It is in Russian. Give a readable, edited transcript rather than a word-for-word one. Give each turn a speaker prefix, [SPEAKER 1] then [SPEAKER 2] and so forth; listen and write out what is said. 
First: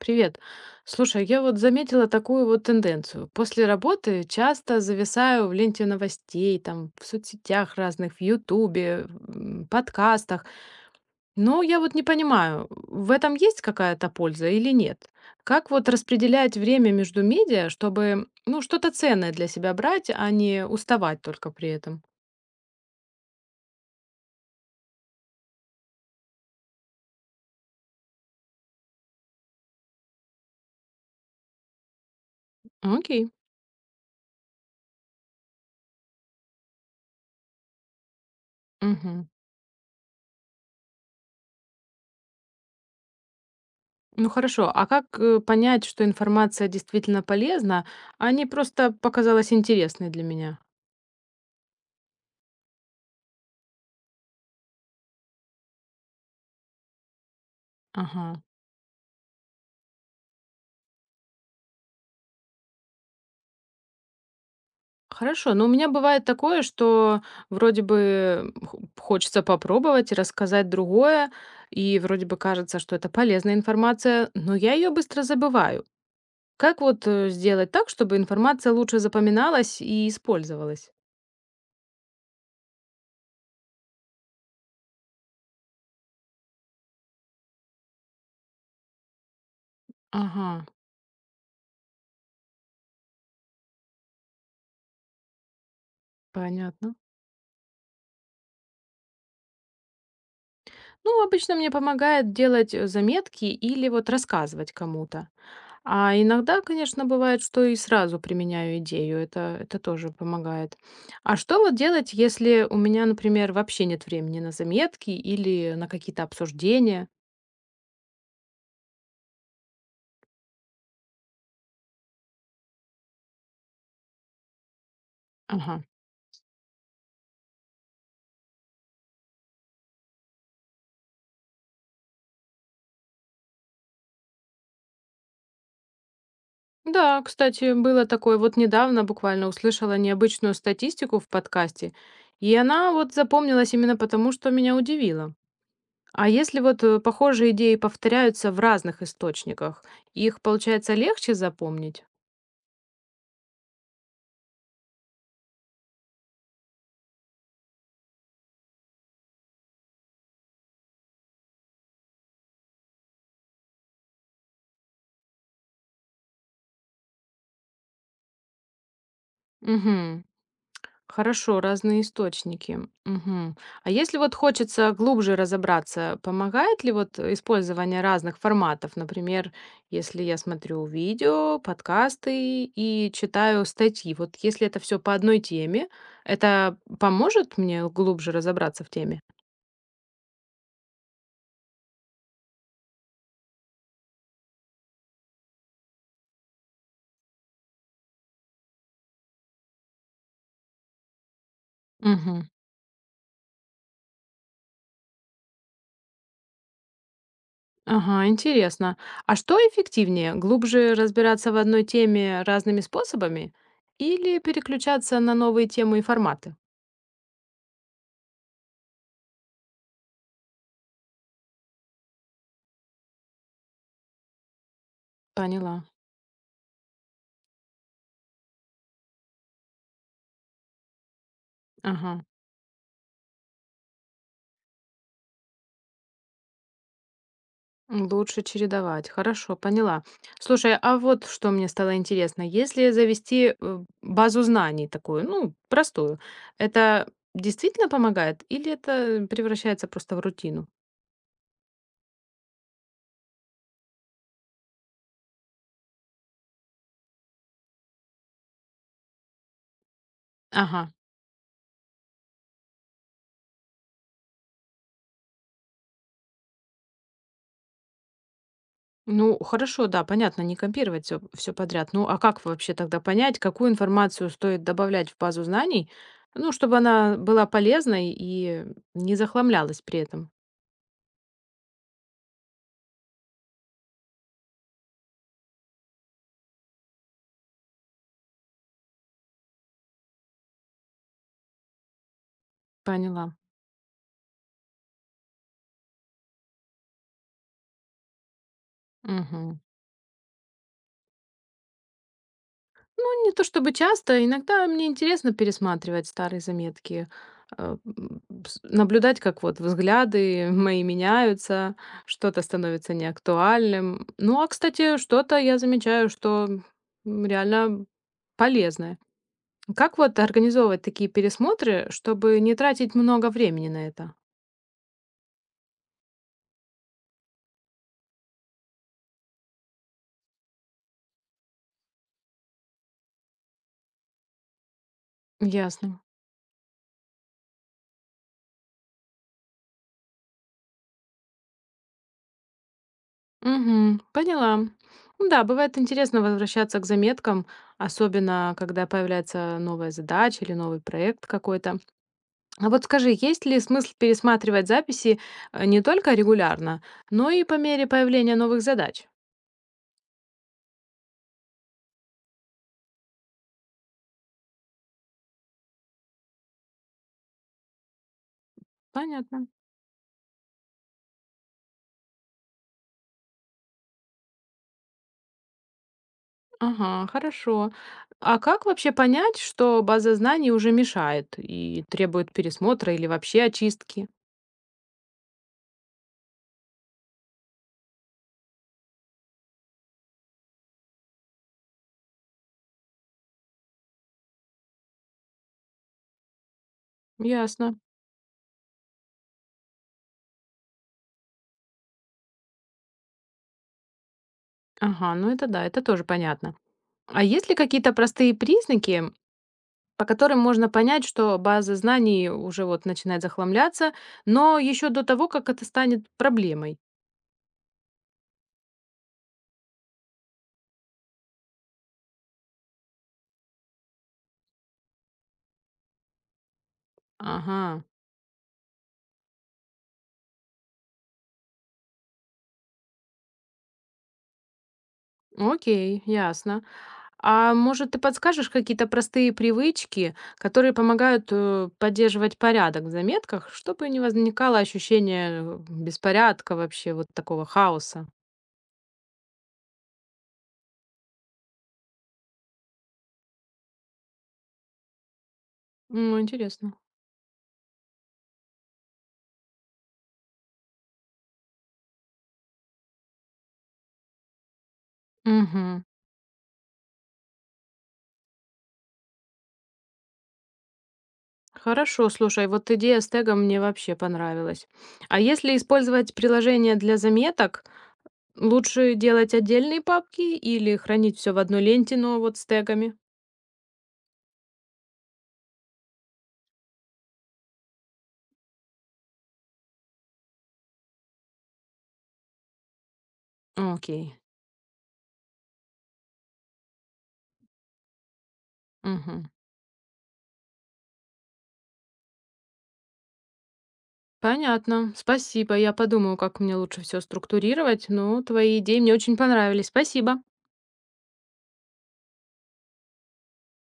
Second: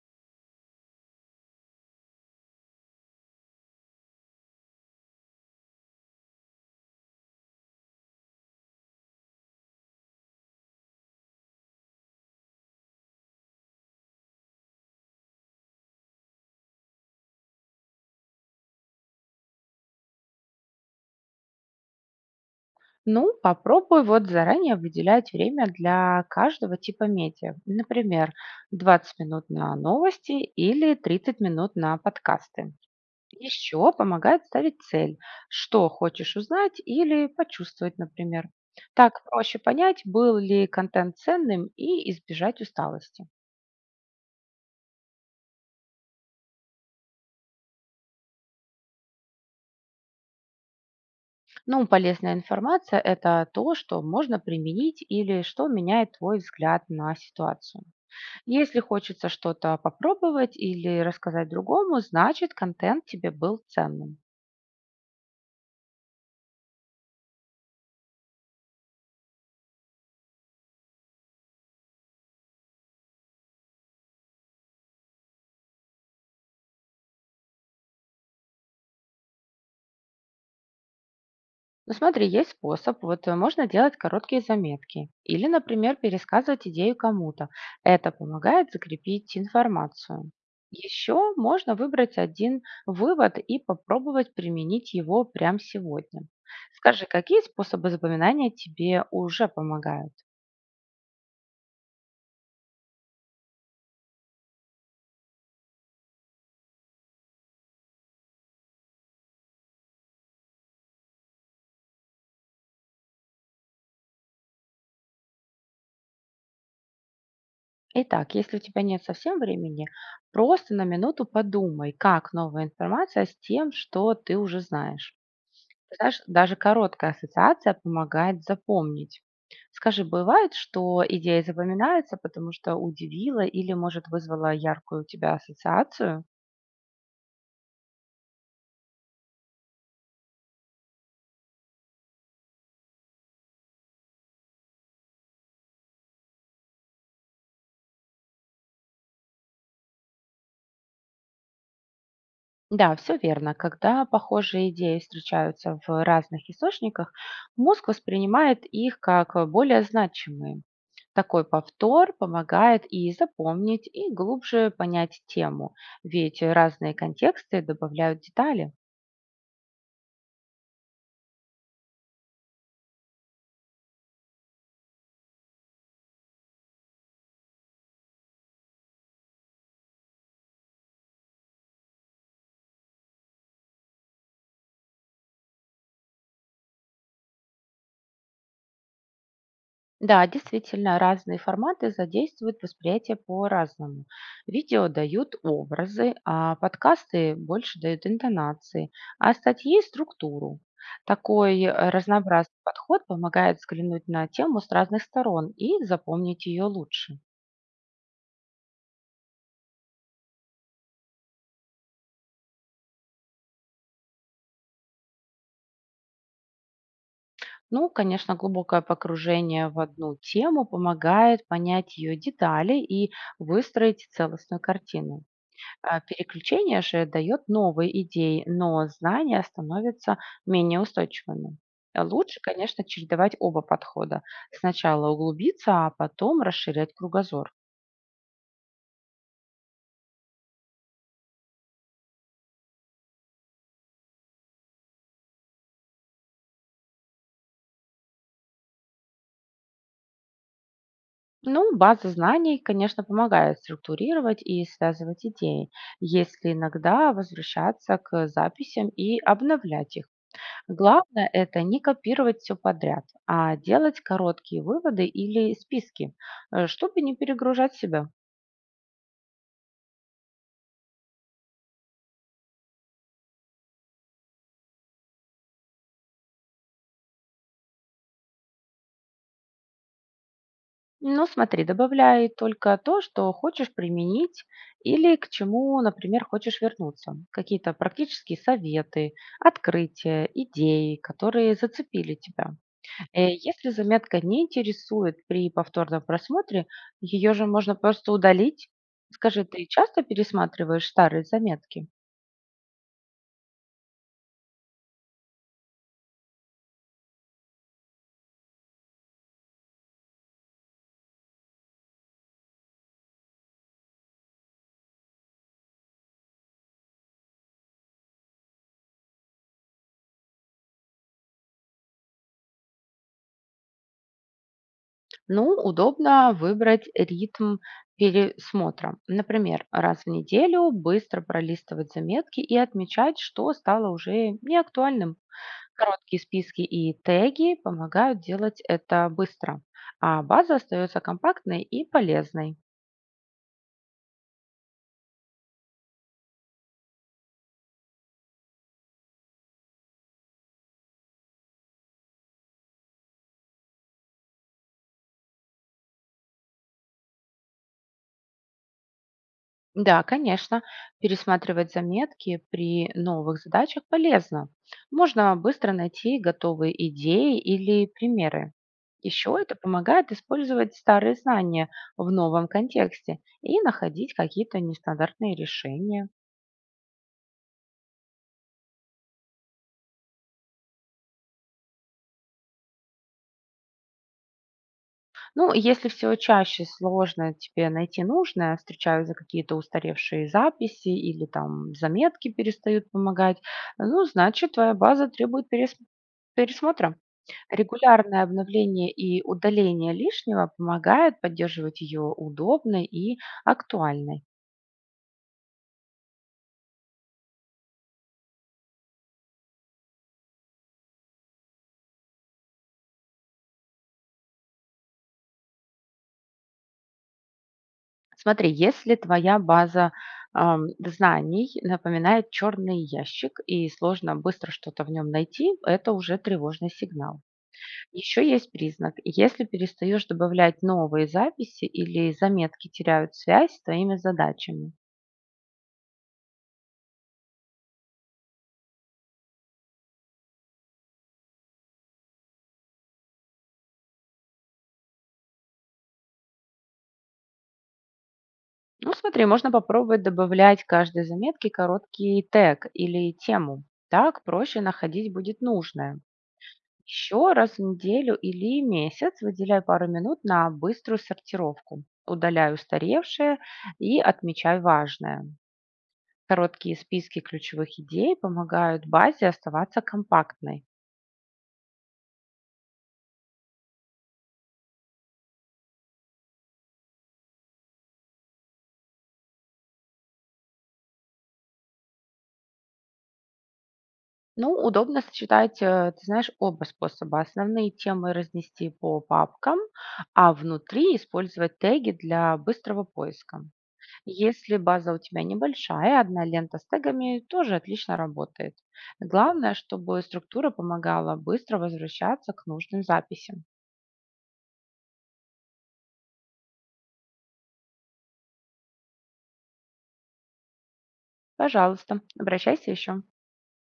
[SPEAKER 1] Привет. Слушай, я вот заметила такую вот тенденцию. После работы часто зависаю в ленте новостей, там, в соцсетях разных, в Ютубе, подкастах. Но я вот не понимаю, в этом есть какая-то польза или нет? Как вот распределять время между медиа, чтобы, ну, что-то ценное для себя брать, а не уставать только при этом?
[SPEAKER 2] Ну, попробуй вот заранее выделять время для каждого типа медиа. Например, 20 минут на новости или 30 минут на подкасты.
[SPEAKER 1] Окей.
[SPEAKER 2] Еще помогает ставить цель, что хочешь узнать или почувствовать, например. Так
[SPEAKER 1] Мгм.
[SPEAKER 2] проще понять, был ли контент ценным и избежать усталости.
[SPEAKER 1] Ну хорошо, а как понять, что информация действительно полезна, а не просто показалась интересной для меня?
[SPEAKER 2] Ну, полезная информация — это то, что можно применить или что меняет твой взгляд на ситуацию.
[SPEAKER 1] Ага.
[SPEAKER 2] Если хочется что-то попробовать или рассказать другому, значит, контент тебе был ценным.
[SPEAKER 1] Хорошо, но у меня бывает такое, что вроде бы хочется попробовать и рассказать другое, и вроде бы кажется, что это полезная информация, но я ее быстро забываю. Как вот сделать так, чтобы информация лучше запоминалась и использовалась?
[SPEAKER 2] Ну смотри, есть способ, вот можно делать короткие заметки или, например, пересказывать идею кому-то. Это помогает закрепить информацию.
[SPEAKER 1] Ага,
[SPEAKER 2] Еще можно выбрать один вывод и попробовать применить его прямо сегодня.
[SPEAKER 1] понятно.
[SPEAKER 2] Скажи, какие способы запоминания тебе уже помогают?
[SPEAKER 1] Ну, обычно мне помогает делать заметки или вот рассказывать кому-то. А иногда, конечно, бывает, что и сразу применяю идею. Это тоже помогает. А что вот делать, если у меня, например, вообще нет времени на заметки или на какие-то обсуждения?
[SPEAKER 2] Итак, если у тебя нет совсем времени, просто на минуту подумай, как новая информация с тем, что ты уже знаешь.
[SPEAKER 1] Ага.
[SPEAKER 2] Ты знаешь, даже короткая ассоциация помогает запомнить. Скажи, бывает, что идея запоминается, потому что удивила или, может, вызвала яркую у тебя ассоциацию?
[SPEAKER 1] Да, кстати, было такое. Вот недавно буквально услышала необычную статистику в подкасте, и она вот запомнилась именно потому, что меня удивило. А если вот похожие идеи повторяются в разных источниках, их, получается, легче запомнить?
[SPEAKER 2] Да, все верно. Когда похожие идеи встречаются в разных источниках, мозг воспринимает их как более значимые. Такой повтор помогает и запомнить, и глубже понять тему, ведь разные контексты добавляют детали.
[SPEAKER 1] Угу. Хорошо, разные источники. Мгм. А если вот хочется глубже разобраться, помогает ли вот использование разных форматов? Например, если я смотрю видео, подкасты и читаю статьи, вот если это все по одной теме, это поможет мне глубже разобраться в теме?
[SPEAKER 2] Да, действительно, разные форматы задействуют восприятие по-разному. Видео дают образы, а подкасты больше дают интонации, а статьи — структуру. Такой
[SPEAKER 1] Мгм.
[SPEAKER 2] разнообразный подход помогает взглянуть на тему с разных сторон и запомнить ее лучше.
[SPEAKER 1] Ага, интересно. А что эффективнее, глубже разбираться в одной теме разными способами или переключаться на новые темы и форматы?
[SPEAKER 2] Ну, конечно, глубокое погружение в одну тему помогает понять ее детали и выстроить целостную картину.
[SPEAKER 1] Поняла.
[SPEAKER 2] А, переключение же дает новые идеи, но знания становятся менее устойчивыми. А
[SPEAKER 1] Ага.
[SPEAKER 2] лучше, конечно, чередовать оба подхода. Сначала углубиться, а потом расширять кругозор.
[SPEAKER 1] Лучше чередовать. Хорошо, поняла. Слушай, а вот что мне стало интересно. Если завести базу знаний такую, ну, простую, это действительно помогает или это превращается просто в рутину?
[SPEAKER 2] Ну, база знаний, конечно, помогает структурировать и связывать идеи, если иногда возвращаться к записям и обновлять их.
[SPEAKER 1] Ага.
[SPEAKER 2] Главное — это не копировать все подряд, а делать короткие выводы или списки, чтобы не перегружать себя.
[SPEAKER 1] Ну, хорошо, да, понятно, не копировать все подряд. Ну, а как вообще тогда понять, какую информацию стоит добавлять в базу знаний, ну, чтобы она была полезной и не захламлялась при этом?
[SPEAKER 2] Ну, смотри, добавляй только то, что хочешь применить или к чему, например, хочешь вернуться. Какие-то практические советы, открытия, идеи, которые зацепили тебя.
[SPEAKER 1] Поняла.
[SPEAKER 2] Если заметка не интересует при повторном просмотре, ее же можно просто удалить. Скажи,
[SPEAKER 1] Мгм.
[SPEAKER 2] ты часто пересматриваешь старые заметки?
[SPEAKER 1] Ну, не то чтобы часто, иногда мне интересно пересматривать старые заметки, наблюдать, как вот взгляды мои меняются, что-то становится неактуальным. Ну, а, кстати, что-то я замечаю, что реально полезное. Как вот организовывать такие пересмотры, чтобы не тратить много времени на это?
[SPEAKER 2] Ну, удобно выбрать ритм пересмотра. Например, раз в неделю быстро пролистывать заметки и отмечать, что стало уже неактуальным.
[SPEAKER 1] Ясно.
[SPEAKER 2] Короткие списки и теги помогают делать это быстро, а база остается компактной и полезной.
[SPEAKER 1] Мгм. Поняла. Ну да, бывает интересно возвращаться к заметкам, особенно когда появляется новая задача или новый проект какой-то. А вот скажи, есть ли смысл пересматривать записи не только регулярно, но и по мере появления новых задач?
[SPEAKER 2] Да, конечно, пересматривать заметки при новых задачах полезно. Можно быстро найти готовые идеи или примеры. Еще
[SPEAKER 1] Понятно.
[SPEAKER 2] это помогает использовать старые знания в новом контексте и находить какие-то нестандартные решения.
[SPEAKER 1] Ага, хорошо. А как вообще понять, что база знаний уже мешает и требует пересмотра или вообще очистки?
[SPEAKER 2] Ну, если все чаще сложно тебе найти нужное, встречаются какие-то устаревшие записи или там заметки перестают помогать, ну, значит, твоя база требует пересмотра.
[SPEAKER 1] Ясно.
[SPEAKER 2] Регулярное обновление и удаление лишнего помогают поддерживать ее удобной и актуальной.
[SPEAKER 1] Ага, ну это да, это тоже понятно. А есть ли какие-то простые признаки, по которым можно понять, что база знаний уже вот начинает захламляться, но еще до того, как это станет проблемой?
[SPEAKER 2] Смотри, если твоя база знаний напоминает черный ящик и сложно быстро что-то в нем найти, это уже тревожный сигнал.
[SPEAKER 1] Ага,
[SPEAKER 2] Еще есть признак, если перестаешь добавлять новые записи или заметки теряют связь с твоими задачами.
[SPEAKER 1] окей, ясно. А может, ты подскажешь какие-то простые привычки, которые помогают поддерживать порядок в заметках, чтобы не возникало ощущение беспорядка вообще, вот такого хаоса?
[SPEAKER 2] Ну, смотри, можно попробовать добавлять к каждой заметке короткий тег или тему. Так проще находить будет нужное.
[SPEAKER 1] Ну, интересно.
[SPEAKER 2] Еще раз в неделю или месяц выделяй пару минут на быструю сортировку. Удаляй устаревшее и отмечай важное.
[SPEAKER 1] Угу.
[SPEAKER 2] Короткие списки ключевых идей помогают базе оставаться компактной.
[SPEAKER 1] Хорошо, слушай, вот идея с тегом мне вообще понравилась. А если использовать приложение для заметок, лучше делать отдельные папки или хранить все в одной ленте, но вот с тегами?
[SPEAKER 2] Ну, удобно сочетать, ты знаешь, оба способа. Основные темы разнести по папкам, а внутри использовать теги для быстрого поиска.
[SPEAKER 1] Окей.
[SPEAKER 2] Если база у тебя небольшая, одна лента с тегами тоже отлично работает.
[SPEAKER 1] Мгм.
[SPEAKER 2] Главное, чтобы структура помогала быстро возвращаться к нужным записям.
[SPEAKER 1] Понятно. Спасибо. Я подумаю, как мне лучше все структурировать, но твои идеи мне очень понравились. Спасибо.
[SPEAKER 2] Пожалуйста, обращайся еще.